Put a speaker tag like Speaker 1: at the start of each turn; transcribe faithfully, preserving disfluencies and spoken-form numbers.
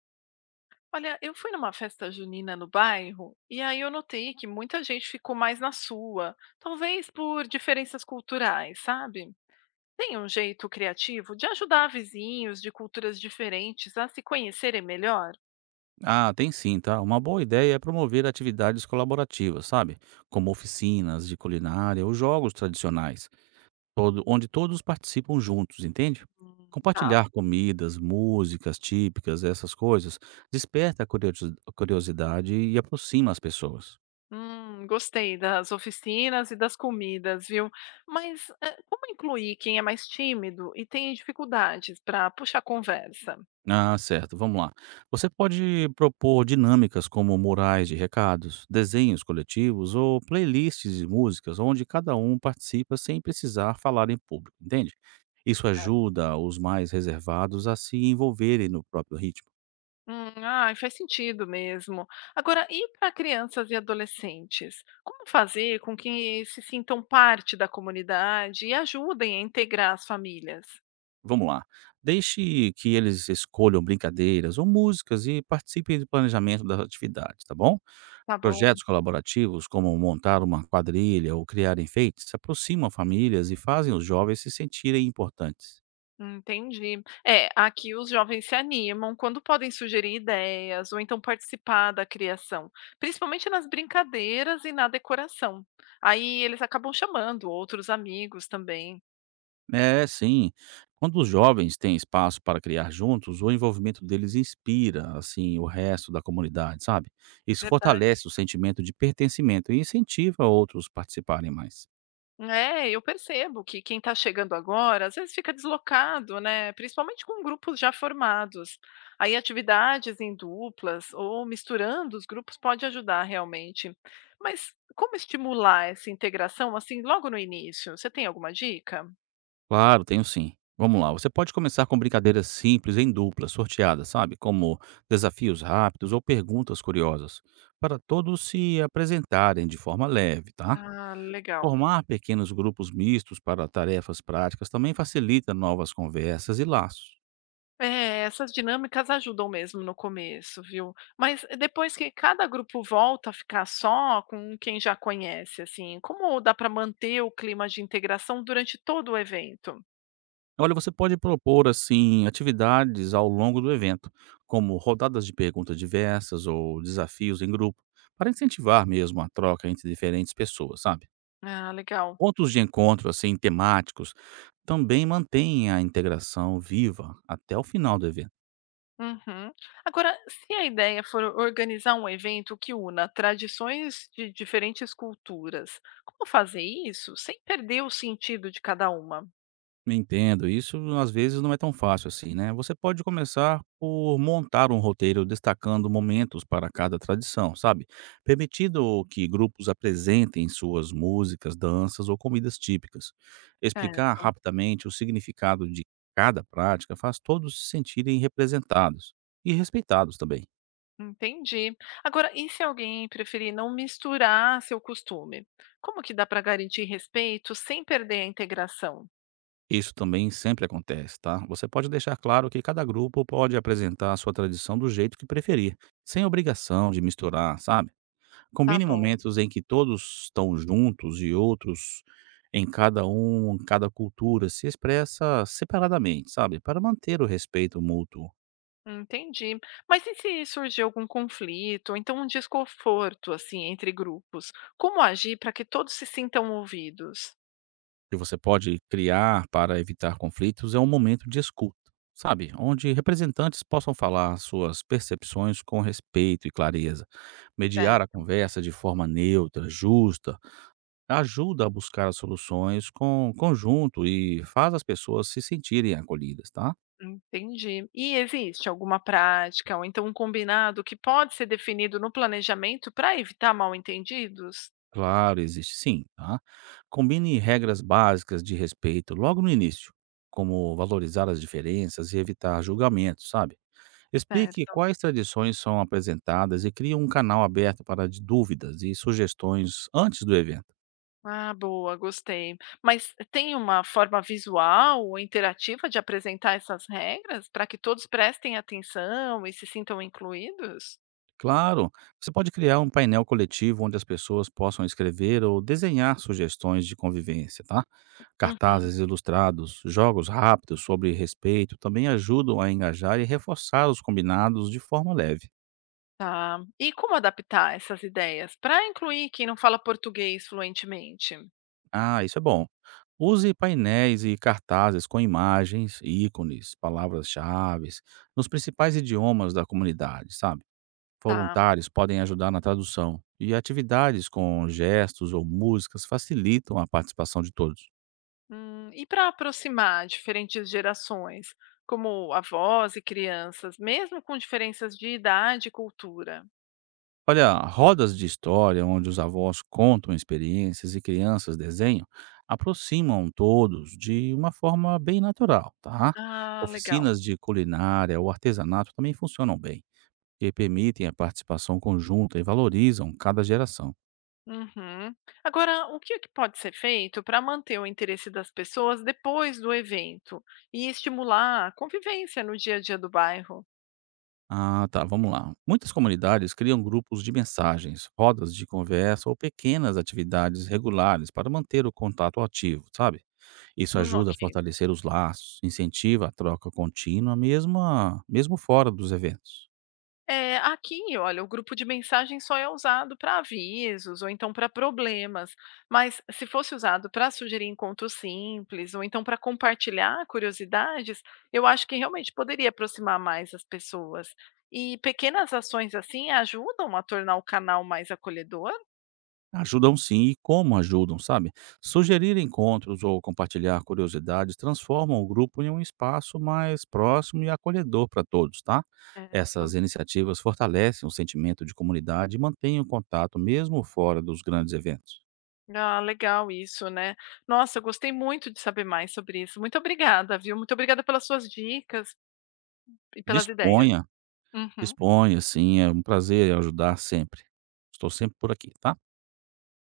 Speaker 1: Olha, eu fui numa festa junina no bairro e aí eu notei que muita gente ficou mais na sua, talvez por diferenças culturais, sabe? Tem um jeito criativo de ajudar vizinhos de culturas diferentes a se conhecerem melhor?
Speaker 2: Ah, tem sim, tá? Uma boa ideia é promover atividades colaborativas, sabe? Como oficinas de culinária ou jogos tradicionais, todo- onde todos participam juntos, entende?
Speaker 1: Hum, Tá.
Speaker 2: Compartilhar comidas, músicas típicas, essas coisas, desperta a curiosi- a curiosidade e aproxima as pessoas.
Speaker 1: Hum, gostei das oficinas e das comidas, viu? Mas eh, como incluir quem é mais tímido e tem dificuldades para puxar conversa?
Speaker 2: Ah, certo, vamos lá. Você pode propor dinâmicas como murais de recados, desenhos coletivos ou playlists de músicas onde cada um participa sem precisar falar em público, entende? Isso ajuda os mais reservados a se envolverem no próprio ritmo.
Speaker 1: Hum, ai, faz sentido mesmo. Agora, e para crianças e adolescentes? Como fazer com que se sintam parte da comunidade e ajudem a integrar as famílias?
Speaker 2: Vamos lá. Deixe que eles escolham brincadeiras ou músicas e participem do planejamento das atividades, tá bom?
Speaker 1: Tá bom,
Speaker 2: Projetos colaborativos, como montar uma quadrilha ou criar enfeites, aproximam famílias e fazem os jovens se sentirem importantes.
Speaker 1: entendi. É, aqui os jovens se animam quando podem sugerir ideias ou então participar da criação, principalmente nas brincadeiras e na decoração. Aí eles acabam chamando outros amigos também.
Speaker 2: É, sim. Quando os jovens têm espaço para criar juntos, o envolvimento deles inspira, assim, o resto da comunidade, sabe? Isso
Speaker 1: Verdade.
Speaker 2: fortalece o sentimento de pertencimento e incentiva outros a participarem mais.
Speaker 1: É, eu percebo que quem está chegando agora, às vezes fica deslocado, né? Principalmente com grupos já formados. Aí atividades em duplas ou misturando os grupos pode ajudar realmente. Mas como estimular essa integração assim logo no início? Você tem alguma dica?
Speaker 2: Claro, tenho sim. Vamos lá, você pode começar com brincadeiras simples em dupla, sorteadas, sabe? Como desafios rápidos ou perguntas curiosas, para todos se apresentarem de forma leve, tá?
Speaker 1: Ah, legal.
Speaker 2: Formar pequenos grupos mistos para tarefas práticas também facilita novas conversas e laços.
Speaker 1: É, essas dinâmicas ajudam mesmo no começo, viu. Mas eh, depois que cada grupo volta a ficar só com quem já conhece, assim, como dá para manter o clima de integração durante todo o evento?
Speaker 2: Olha, você pode propor assim atividades ao longo do evento, como rodadas de perguntas diversas ou desafios em grupo, para incentivar mesmo a troca entre diferentes pessoas, sabe?
Speaker 1: Ah, legal.
Speaker 2: Pontos de encontro, assim, temáticos, também mantêm a integração viva até o final do evento.
Speaker 1: Uhum. Agora, se a ideia for organizar um evento que una tradições de diferentes culturas, como fazer isso sem perder o sentido de cada uma?
Speaker 2: Entendo, isso às vezes não é tão fácil assim, né? Você pode começar por montar um roteiro destacando momentos para cada tradição, sabe? Permitido que grupos apresentem suas músicas, danças ou comidas típicas. Explicar
Speaker 1: Certo.
Speaker 2: rapidamente o significado de cada prática faz todos se sentirem representados e respeitados também.
Speaker 1: Entendi. Agora, e se alguém preferir não misturar seu costume? Como que dá para garantir respeito sem perder a integração?
Speaker 2: Isso também sempre acontece, tá? Você pode deixar claro que cada grupo pode apresentar a sua tradição do jeito que preferir, sem obrigação de misturar, sabe?
Speaker 1: Tá
Speaker 2: Combine
Speaker 1: bom,
Speaker 2: momentos em que todos estão juntos e outros em cada um, cada cultura se expressa separadamente, sabe? Para manter o respeito mútuo
Speaker 1: entendi. Mas e se surgir algum conflito, ou então um desconforto assim entre grupos? Como agir para que todos se sintam ouvidos?
Speaker 2: que você pode criar para evitar conflitos é um momento de escuta, sabe? Onde representantes possam falar suas percepções com respeito e clareza. Mediar a
Speaker 1: Certo,
Speaker 2: conversa de forma neutra, justa, ajuda a buscar soluções com conjunto e faz as pessoas se sentirem acolhidas, tá?
Speaker 1: entendi. E existe alguma prática ou então um combinado que pode ser definido no planejamento para evitar mal-entendidos?
Speaker 2: Claro, existe sim, tá? Combine regras básicas de respeito logo no início, como valorizar as diferenças e evitar julgamentos, sabe? Explique
Speaker 1: Certo.
Speaker 2: quais tradições são apresentadas e crie um canal aberto para de- dúvidas e sugestões antes do evento.
Speaker 1: Ah, boa, gostei. Mas tem uma forma visual ou interativa de apresentar essas regras para que todos prestem atenção e se sintam incluídos?
Speaker 2: Claro, você pode criar um painel coletivo onde as pessoas possam escrever ou desenhar sugestões de convivência, tá?
Speaker 1: Uhum,
Speaker 2: Cartazes ilustrados, jogos rápidos sobre respeito também ajudam a engajar e reforçar os combinados de forma leve.
Speaker 1: tá. E como adaptar essas ideias para incluir quem não fala português fluentemente?
Speaker 2: Ah, isso é bom. Use painéis e cartazes com imagens, ícones, palavras-chave nos principais idiomas da comunidade, sabe?
Speaker 1: Tá.
Speaker 2: Voluntários podem ajudar na tradução, e atividades com gestos ou músicas facilitam a participação de todos.
Speaker 1: Hum, e para aproximar diferentes gerações, como avós e crianças, mesmo com diferenças de idade e cultura?
Speaker 2: Olha, rodas de história onde os avós contam experiências e crianças desenham aproximam todos de uma forma bem natural, tá?
Speaker 1: Ah, legal.
Speaker 2: Oficinas de culinária ou artesanato também funcionam bem, e permitem a participação conjunta e valorizam cada geração.
Speaker 1: Uhum. Agora, o que é que pode ser feito para manter o interesse das pessoas depois do evento e estimular a convivência no dia a dia do bairro?
Speaker 2: Ah, tá, vamos lá. Muitas comunidades criam grupos de mensagens, rodas de conversa ou pequenas atividades regulares para manter o contato ativo, sabe? Isso
Speaker 1: Hum,
Speaker 2: ajuda
Speaker 1: ok.
Speaker 2: a fortalecer os laços, incentiva a troca contínua, mesmo, a- mesmo fora dos eventos.
Speaker 1: É, aqui, olha, o grupo de mensagem só é usado para avisos ou então para problemas, mas se fosse usado para sugerir encontros simples ou então para compartilhar curiosidades, eu acho que realmente poderia aproximar mais as pessoas. E pequenas ações assim ajudam a tornar o canal mais acolhedor?
Speaker 2: Ajudam sim, e como ajudam, sabe? Sugerir encontros ou compartilhar curiosidades transformam o grupo em um espaço mais próximo e acolhedor para todos, tá?
Speaker 1: Certo.
Speaker 2: Essas iniciativas fortalecem o sentimento de comunidade e mantêm o contato mesmo fora dos grandes eventos.
Speaker 1: Ah, legal isso, né. Nossa, eu gostei muito de saber mais sobre isso. Muito obrigada, viu. Muito obrigada pelas suas dicas e pelas ideias.
Speaker 2: Disponha,
Speaker 1: Uhum.
Speaker 2: disponha, sim, é um prazer ajudar sempre. Estou sempre por aqui, tá?